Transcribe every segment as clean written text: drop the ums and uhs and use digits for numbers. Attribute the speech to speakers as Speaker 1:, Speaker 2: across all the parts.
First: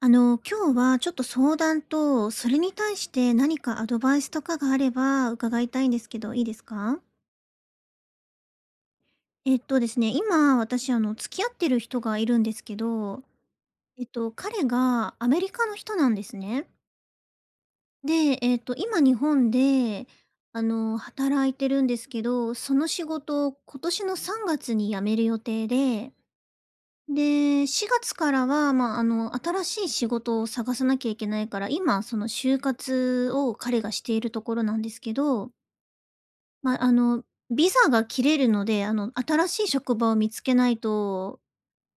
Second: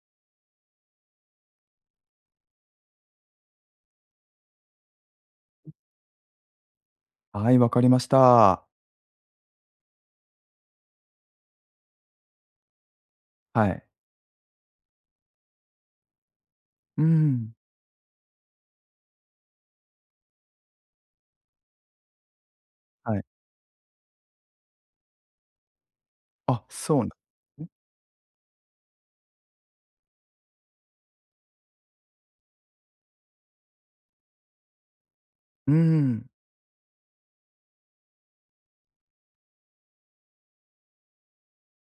Speaker 1: 今日はちょっと相談と、それに対して何かアドバイスとかがあれば伺いたいんですけど、いいですか？
Speaker 2: はい、わかりました。
Speaker 1: えっとですね、今私付き合ってる人がいるんですけど、
Speaker 2: はい。
Speaker 1: 彼がアメリカの人なんですね。
Speaker 2: うん、
Speaker 1: で、えっと、今日本で、働いてるんですけど、その仕
Speaker 2: はい。
Speaker 1: 事を今年の3月に辞める予定で
Speaker 2: あ、そうな
Speaker 1: 4月からは、新しい仕事を探さなきゃいけないから、今、その就活を彼がしているところなんですけど、
Speaker 2: うん、
Speaker 1: まあ、あの、ビザが切れるので、新しい職場を見つけないと、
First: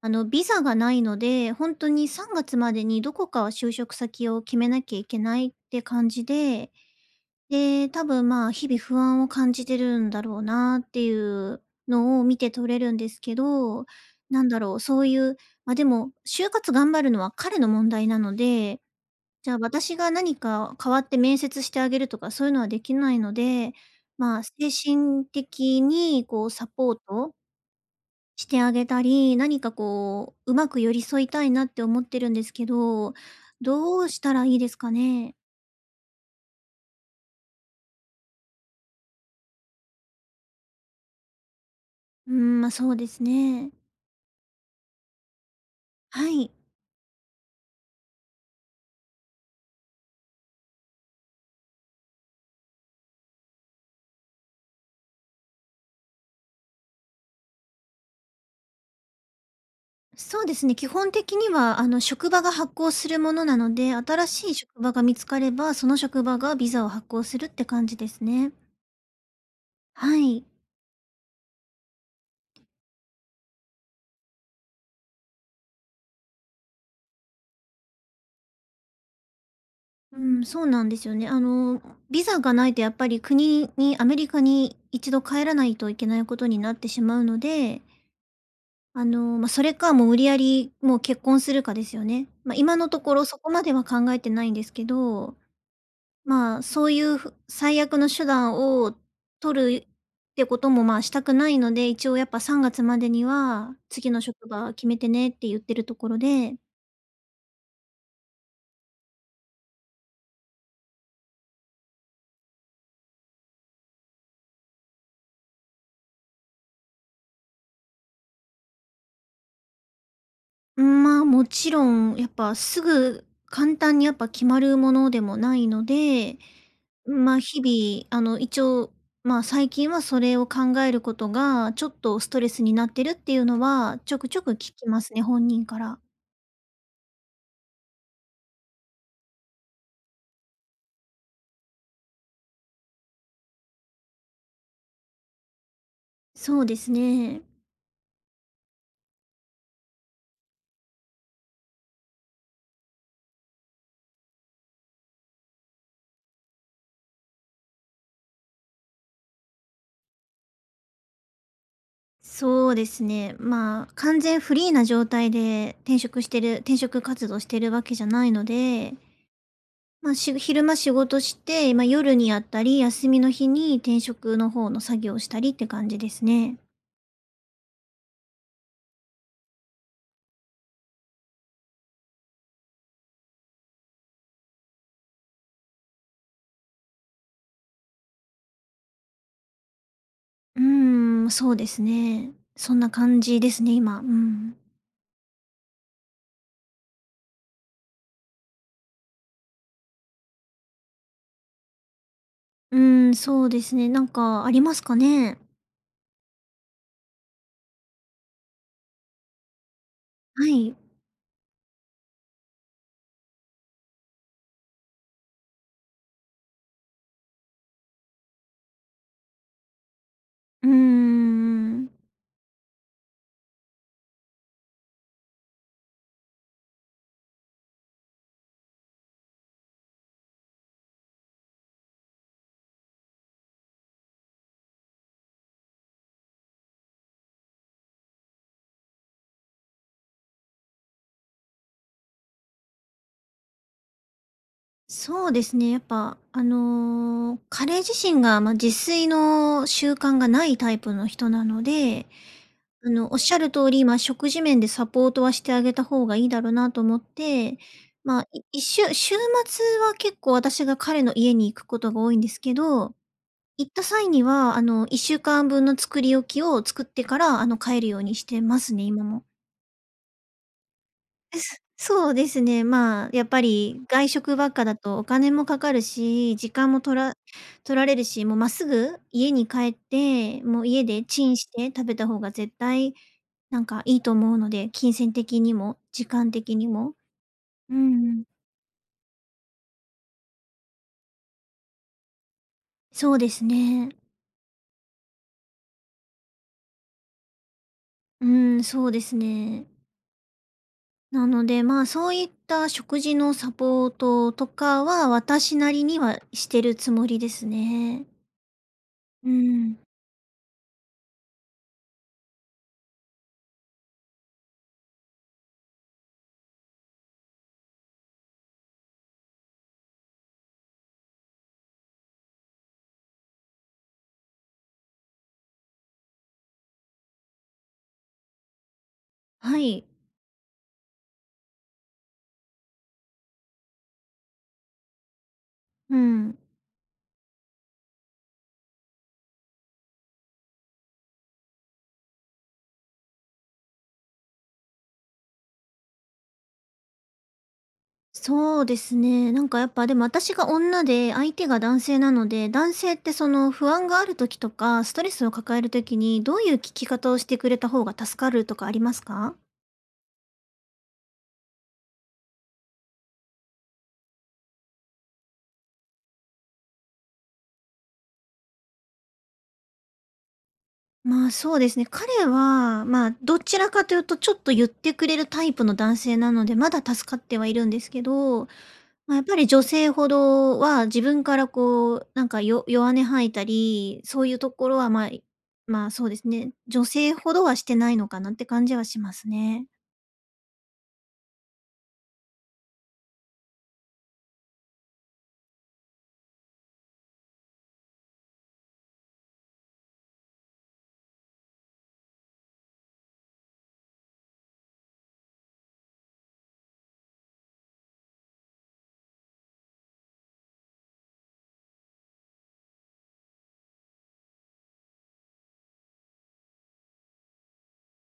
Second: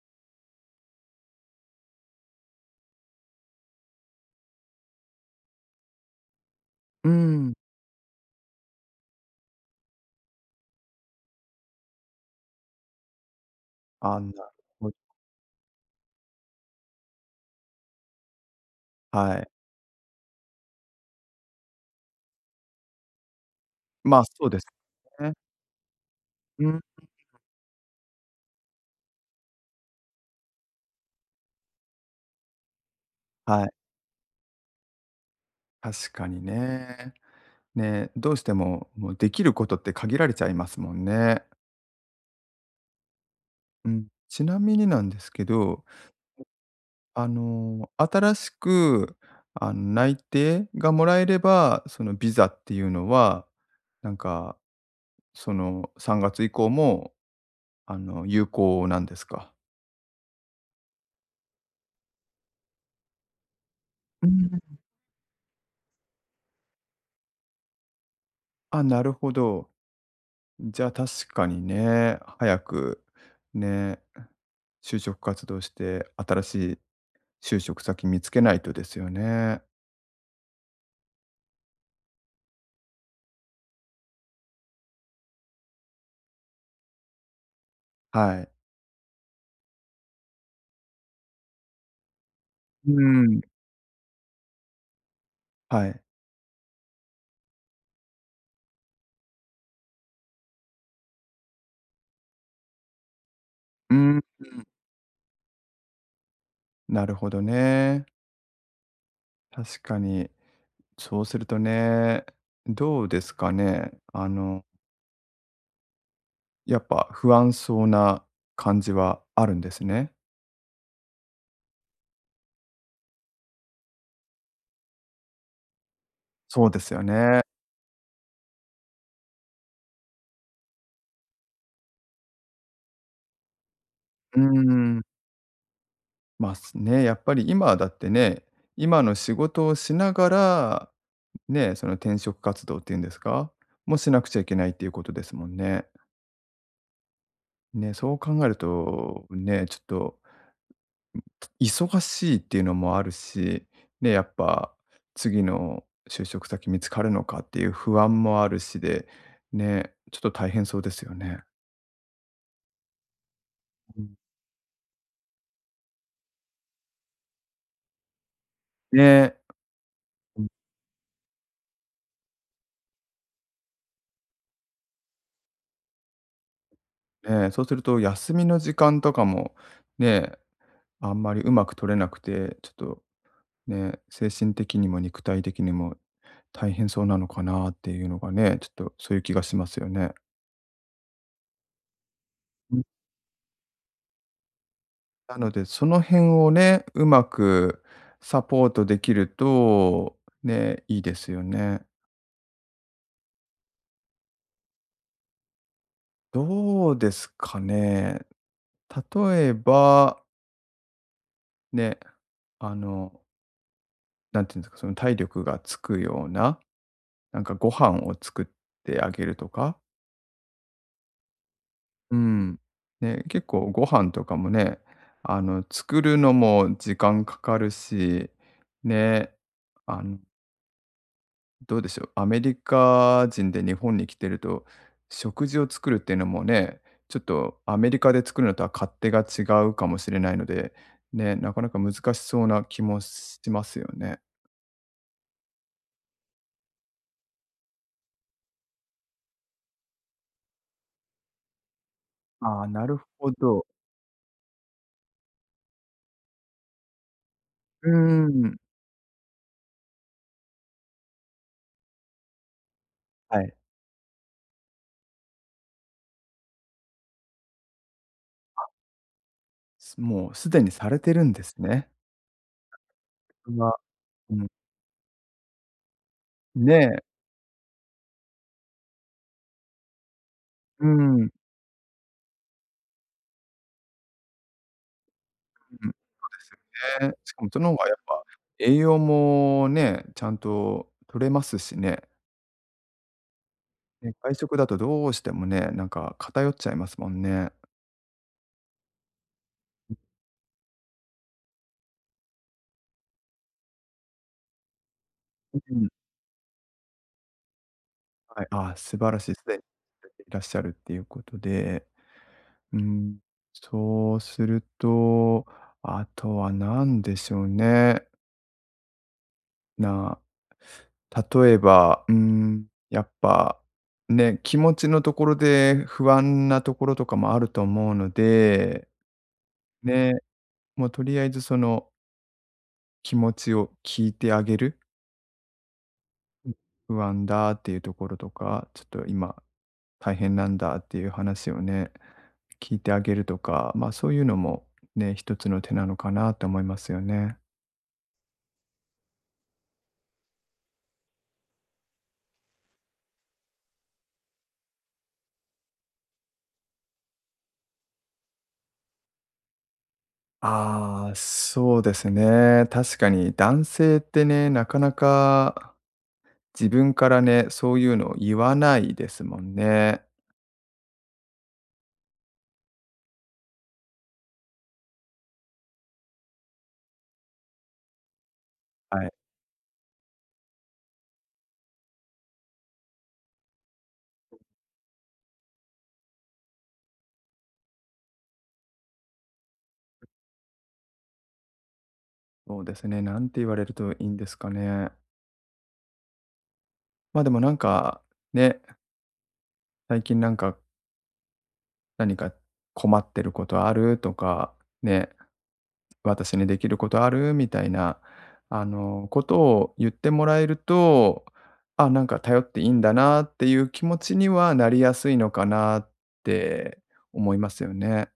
Speaker 1: ビザがないので、本当に3月までにどこか就職先を決めなきゃいけないって感じで、
Speaker 2: うん。
Speaker 1: 多分、まあ、日々不安を感じてるんだろうなっていうのを見て取れるんですけど、
Speaker 2: あ、な
Speaker 1: なん
Speaker 2: る
Speaker 1: だろう、
Speaker 2: ほど。
Speaker 1: そういう、でも、就活頑張るのは彼の問題なので、
Speaker 2: は
Speaker 1: じ
Speaker 2: い。
Speaker 1: ゃあ私が何か代わって面接してあげるとかそういうのはできないので、
Speaker 2: まあ、
Speaker 1: まあ、
Speaker 2: そう
Speaker 1: 精
Speaker 2: です
Speaker 1: 神
Speaker 2: ね。
Speaker 1: 的にこう
Speaker 2: う
Speaker 1: サ
Speaker 2: ん、
Speaker 1: ポートしてあげたり、何かこう、うまく寄り添いたいなって思ってるんですけど、
Speaker 2: はい。
Speaker 1: どうしたらいいですかね？
Speaker 2: 確かにね。ね、どうしても、もうできることって限られちゃいますもんね。
Speaker 1: うん、ま、そうですね。
Speaker 2: うん。ちなみになんですけど、
Speaker 1: はい。
Speaker 2: あの、新しく、あの、内定がもらえれば、そのビザっていうのは、なんか、その3月以降も、あの、有効なんですか？
Speaker 1: そうですね、基本的には、職場が発行するものなので、
Speaker 2: う
Speaker 1: 新しい
Speaker 2: ん。
Speaker 1: 職場が見つかれば、その職場がビザを発行するって感じですね。
Speaker 2: あ、なるほど。
Speaker 1: はい。
Speaker 2: じゃあ確かにね、早くね、就職活動して、新しい就職先見つけないとですよね。
Speaker 1: うん、そうなんですよね。ビザがないとやっぱり国に、アメリカに一度帰らないといけないことになってしまうので、
Speaker 2: はい。
Speaker 1: まあ、それかもう無理やりもう結婚するかですよね。まあ、今の
Speaker 2: う
Speaker 1: ところそ
Speaker 2: ん。
Speaker 1: こまでは考えてないんですけど、
Speaker 2: はい。
Speaker 1: まあ、そういうふ最悪の手段を取るってことも、まあ、したくないので、一応やっぱ3月までには、
Speaker 2: う
Speaker 1: 次の
Speaker 2: ん、
Speaker 1: 職場決めてねって言ってるところで、
Speaker 2: なるほどね。確かに。そうするとね、どうですかね。あの、やっぱ不安そうな感じはあるんですね。
Speaker 1: うん、まあ、もちろんやっぱすぐ簡単にやっぱ決まるものでもないので、
Speaker 2: そうですよ
Speaker 1: まあ、
Speaker 2: ね。
Speaker 1: 日々、あの、一応、まあ、最近はそれを考えることが、ちょっとストレスになってるっていうのは、ちょくち
Speaker 2: うー
Speaker 1: ょく聞きま
Speaker 2: ん。
Speaker 1: すね、本人から。
Speaker 2: やっぱり今だってね、今の仕事をしながら、ね、その転職活動っていうんですか、もしなくちゃいけないっていうことですもんね。
Speaker 1: そうですね。
Speaker 2: ね、そう考えると、ね、ちょっと忙しいっていうのもあるし、ね、やっぱ次の就職先見つかるのかっていう不安もあるしで、ね、ちょっと大変そうですよね。
Speaker 1: そうですね。まあ、
Speaker 2: うん。
Speaker 1: 完全フリーな状態で転職活動してるわけじゃないので、
Speaker 2: ね、
Speaker 1: まあ、昼間仕事して、まあ、夜にやったり、休みの日に転職の方の作業をしたりって感じですね。
Speaker 2: ね、そうすると休みの時間とかも、ね、あんまりうまく取れなくて、ちょっとね、精神的にも肉体的にも大変そうなのかなっていうのがね、ちょっとそういう気がしますよね。
Speaker 1: うーん、そうですね。そ
Speaker 2: ん。
Speaker 1: んな感じですね、今。うん。
Speaker 2: なので、その辺をね、うまくサポートできると、ね、いいですよね。
Speaker 1: うーん、そうですね。なんかありますかね？
Speaker 2: どうですかね。例えば、
Speaker 1: はい。
Speaker 2: ね、あの、なんていうんですか、その体力がつくような、なんかご飯を作ってあげるとか。
Speaker 1: うーん。
Speaker 2: うん。ね、結構ご飯とかもね、あの、作るのも時間かかるし、ね、あの、どうでしょう、アメリカ人で日本に来てると、食事を作るっていうのもね、ちょっとアメリカで作るのとは勝手が違うかもしれないので、ね、なかなか難しそうな気もしますよね。
Speaker 1: そうですね。やっぱ、彼自身が、まあ、自炊の習慣がないタイプの人なので、
Speaker 2: ああ、なる
Speaker 1: おっ
Speaker 2: ほ
Speaker 1: しゃる
Speaker 2: ど。
Speaker 1: 通り、まあ、食事面でサポートはしてあげた方がいいだろうなと思って、
Speaker 2: う
Speaker 1: ま、あ
Speaker 2: ー
Speaker 1: いっ
Speaker 2: ん。
Speaker 1: 週末は結構私が彼の家に行くことが多いんですけど、
Speaker 2: はい。
Speaker 1: 行った際には、1週間分の作り置きを作ってから、帰るようにしてますね、今も。
Speaker 2: もうすでにされてるんですね。
Speaker 1: そうですね。まあ、やっぱ
Speaker 2: うわ、
Speaker 1: り外
Speaker 2: う
Speaker 1: 食
Speaker 2: ん。
Speaker 1: ばっかだとお金もかかるし、時間
Speaker 2: ね
Speaker 1: もと
Speaker 2: え。
Speaker 1: ら取られるし、もうまっすぐ家に帰って、もう家
Speaker 2: う
Speaker 1: でチ
Speaker 2: ん。
Speaker 1: ンして食べた方が絶対なんかいいと思うので、金銭的に
Speaker 2: うん、
Speaker 1: も
Speaker 2: そうで
Speaker 1: 時間的にも。
Speaker 2: すよね。しかもその方
Speaker 1: う
Speaker 2: がや
Speaker 1: ん
Speaker 2: っ
Speaker 1: う
Speaker 2: ぱ
Speaker 1: ん。
Speaker 2: 栄養もね、ちゃんと取れますしね。
Speaker 1: そうですね。
Speaker 2: ね、外食だとどうしてもね、なんか偏っちゃいますもんね。
Speaker 1: うん、そうですね。なので、まあ、そういった食事のサポートとかは、私
Speaker 2: う
Speaker 1: なり
Speaker 2: ん。
Speaker 1: にはしてるつもりですね。
Speaker 2: はい、あ、素晴らし
Speaker 1: う
Speaker 2: い、すでに
Speaker 1: ん。
Speaker 2: いらっしゃるっていうことで、うん、そうすると、あとは何でしょうね。な、例えば、うん、やっぱ、ね、気持ちのところで不安なところとかもあると思うので、
Speaker 1: はい。
Speaker 2: ね、もうとりあえずその気持ちを聞いてあげる。
Speaker 1: うん。
Speaker 2: うん。不安だっていうところとか、ちょっと今大変なんだっていう話をね、聞いてあげるとか、まあ、そういうのもね、一つの手なのかなと思いますよね。
Speaker 1: そうですね。なんかやっぱでも私が女で相手が男性なので、男性ってその不安がある時とか、ストレスを抱える時にどういう聞き方をしてくれた方が助かるとかありますか？
Speaker 2: ああ、そうですね。確かに男性ってね、なかなか自分からね、そういうのを言わないですもんね。
Speaker 1: まあ、そうですね。彼は、まあ、どちらかというとちょっと言ってくれるタイプの男性なので、まだ助かってはいるんですけど、
Speaker 2: はい。
Speaker 1: まあ、やっぱり女性ほどは自分からこう、なんか弱音吐いたり、そういうところはまあ、まあ、そうですね。女性ほどはしてないのかなって感じはしますね。
Speaker 2: そうですね。なんて言われるといいんですかね。まあ、でもなんか、ね、最近なんか何か困ってることある？とか、ね、私にできることある？みたいな、あの、ことを言ってもらえると、あ、なんか頼っていいんだなっていう気持ちにはなりやすいのかなって思いますよね。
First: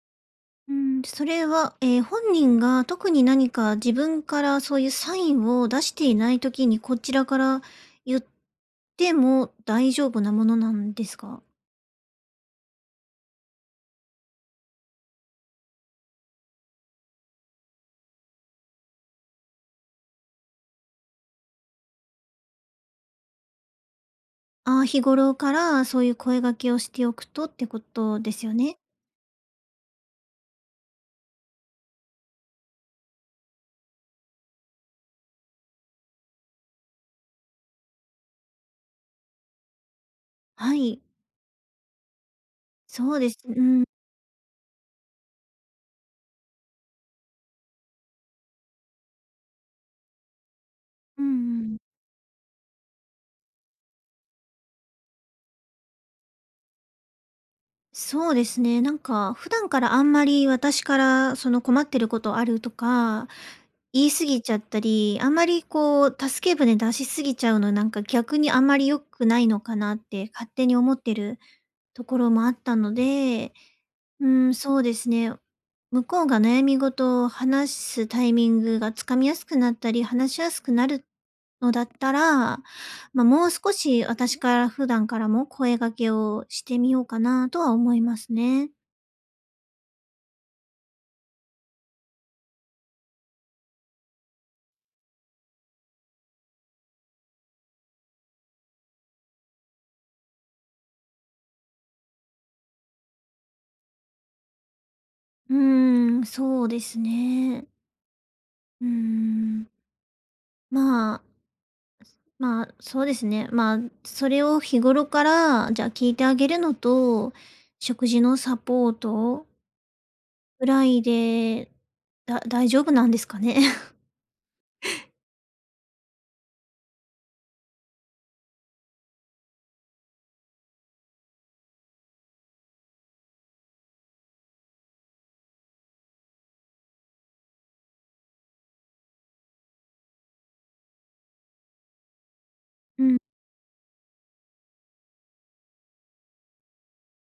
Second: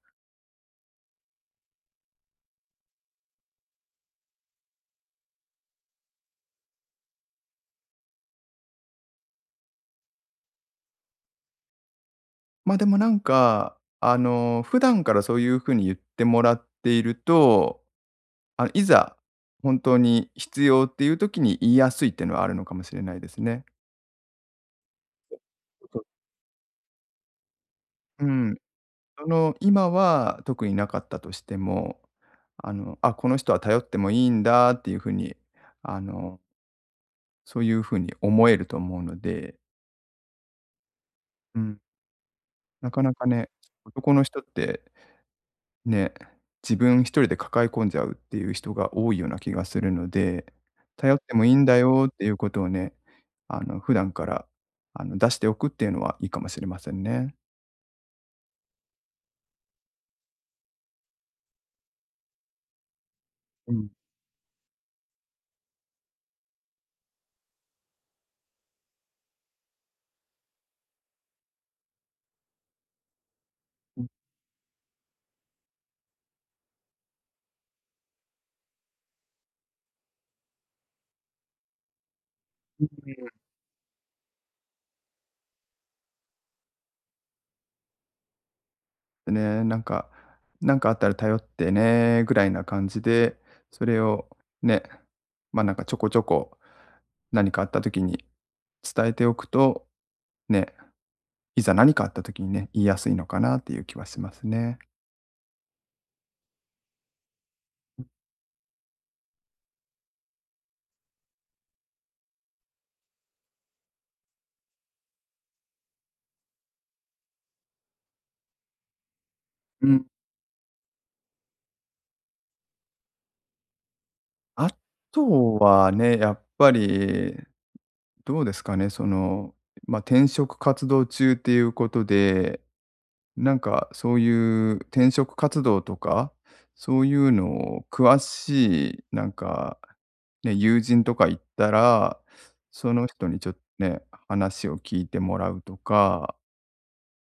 Speaker 1: うん、それは、本人が特に何か自分からそういうサインを出していないときに、こちらから言っても大丈夫なものなんですか？
Speaker 2: ま、でもなんか、あの、普段からそういう風に言ってもらっていると、あ、いざ本当に必要っていう時に言いやすいっていうのはあるのかもしれないですね。
Speaker 1: ああー、日頃から
Speaker 2: そ
Speaker 1: そ
Speaker 2: う。
Speaker 1: ういう声掛けをしておくとってこと
Speaker 2: う
Speaker 1: ですよ
Speaker 2: ん。
Speaker 1: ね。
Speaker 2: その、今は特になかったとしても、あの、あ、この人は頼ってもいいんだっていう風に、あの、そういう風に思えると思うので、
Speaker 1: はい、
Speaker 2: うん、なか
Speaker 1: そ
Speaker 2: な
Speaker 1: う
Speaker 2: か
Speaker 1: です。
Speaker 2: ね、
Speaker 1: うん、
Speaker 2: 男の人って、ね、自分一人で抱え込んじゃうっていう人が多いような気がするので、頼っ
Speaker 1: うん
Speaker 2: てもいい
Speaker 1: う
Speaker 2: んだ
Speaker 1: ん。
Speaker 2: よっていうことをね、あの、普段から、あの、出しておくっていうのはいいかもしれませんね。
Speaker 1: そうですね。なんか、普段からあんまり私からその困ってることあるとか、
Speaker 2: うん。
Speaker 1: 言い過ぎちゃったり、あんまりこう、助け舟出しすぎちゃうのなんか逆にあんまり良くないのかなって勝手に思ってるところもあったので、うん、そうですね。向こうが悩み事を話すタイミングがつかみやすくなったり、話しやすくなるのだったら、まあ、もう少し私から普段からも声掛けをしてみようかなとは思いますね。
Speaker 2: ね、なんか「なんかあったら頼ってね」ぐらいな感じで、それをね、ま、なんかちょこちょこ、何かあった時に伝えておくと、ね、いざ何かあった時にね、言いやすいのかなっていう気はしますね。
Speaker 1: うーん、そうですね。うーん。まあ、まあ、そうですね。まあ、それを日頃から、じゃあ聞いてあげるのと、食事のサポート
Speaker 2: うん。
Speaker 1: ぐらいで、大丈夫なんですかね？
Speaker 2: あとはね、やっぱり、どうですかね、その、まあ、転職活動中っていうことで、なんかそういう転職活動とか、そういうのを詳しいなんか、ね、友人とかいったら、そ
Speaker 1: う
Speaker 2: の
Speaker 1: ん、
Speaker 2: 人にちょっとね、話を聞いてもらうとか、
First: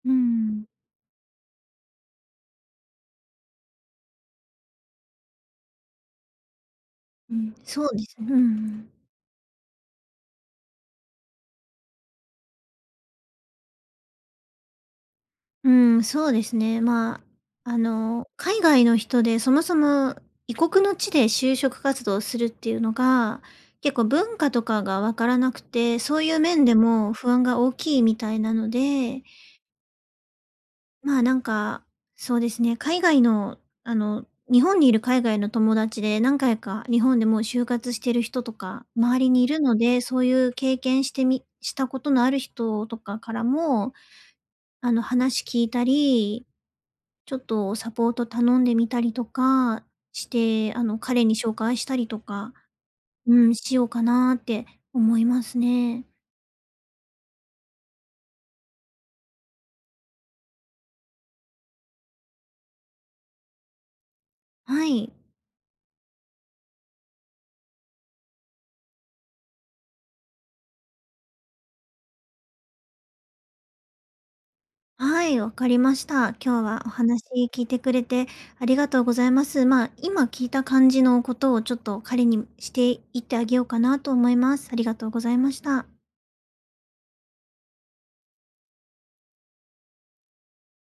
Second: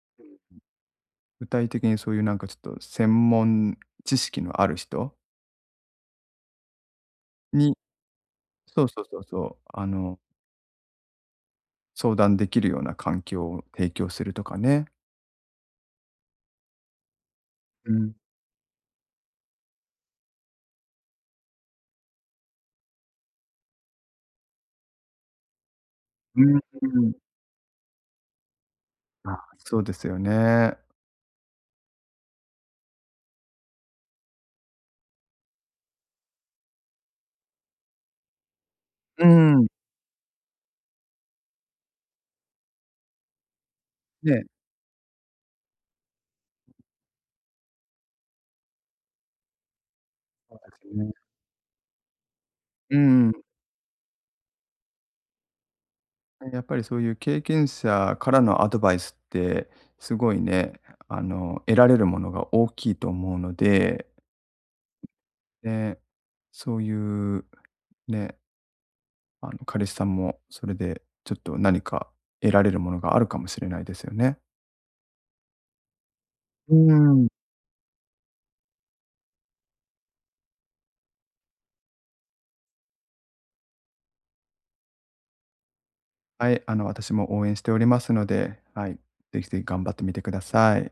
Speaker 1: うん。
Speaker 2: 具体的にそういうなんかちょっと専門知識のある人
Speaker 1: うん。
Speaker 2: に、
Speaker 1: そうですね。うんう
Speaker 2: そう
Speaker 1: ん。
Speaker 2: そうそうそう、あの、相談できるような環境を提供するとかね。
Speaker 1: うん、そうですね。まあ、
Speaker 2: うん。
Speaker 1: 海外の人でそもそも異国の地で就職活動をするっていうのが、結構文化とかがわからなくて、そういう
Speaker 2: うん
Speaker 1: 面で
Speaker 2: うんうん。
Speaker 1: も不安が大きいみたいなので、
Speaker 2: ああ、そうですよね。
Speaker 1: まあ、なんか、そうですね、海外の、あの、日本にいる海外の友達で何回か日本でもう就活してる人とか周
Speaker 2: う
Speaker 1: りにいる
Speaker 2: ん。
Speaker 1: ので、そういう経験してみしたことのある人とかからも、
Speaker 2: ね、
Speaker 1: 話聞いたり、ちょっとサポート頼んでみたりとかし
Speaker 2: そう
Speaker 1: て、
Speaker 2: ですね。
Speaker 1: 彼に紹介したりとか、
Speaker 2: うんう
Speaker 1: う
Speaker 2: ん。
Speaker 1: ん、しようかなって思いますね。
Speaker 2: ね、やっぱりそういう経験者からのアドバイスって、すごいね、あの、得られるものが大きいと思うので、
Speaker 1: はい。
Speaker 2: で、そういうね、あの、彼氏さんもそれでちょっと何か得られるものがあるかもしれないですよね。
Speaker 1: はい、わかりました。今日
Speaker 2: う
Speaker 1: はお
Speaker 2: ー
Speaker 1: 話
Speaker 2: ん。
Speaker 1: 聞いてくれてありがとうございます。まあ、今聞いた感じのことをちょっと彼にしていってあげようかなと思います。ありがとうございました。
Speaker 2: はい、あの、私も応援しておりますので、はい、ぜひぜひ頑張ってみてください。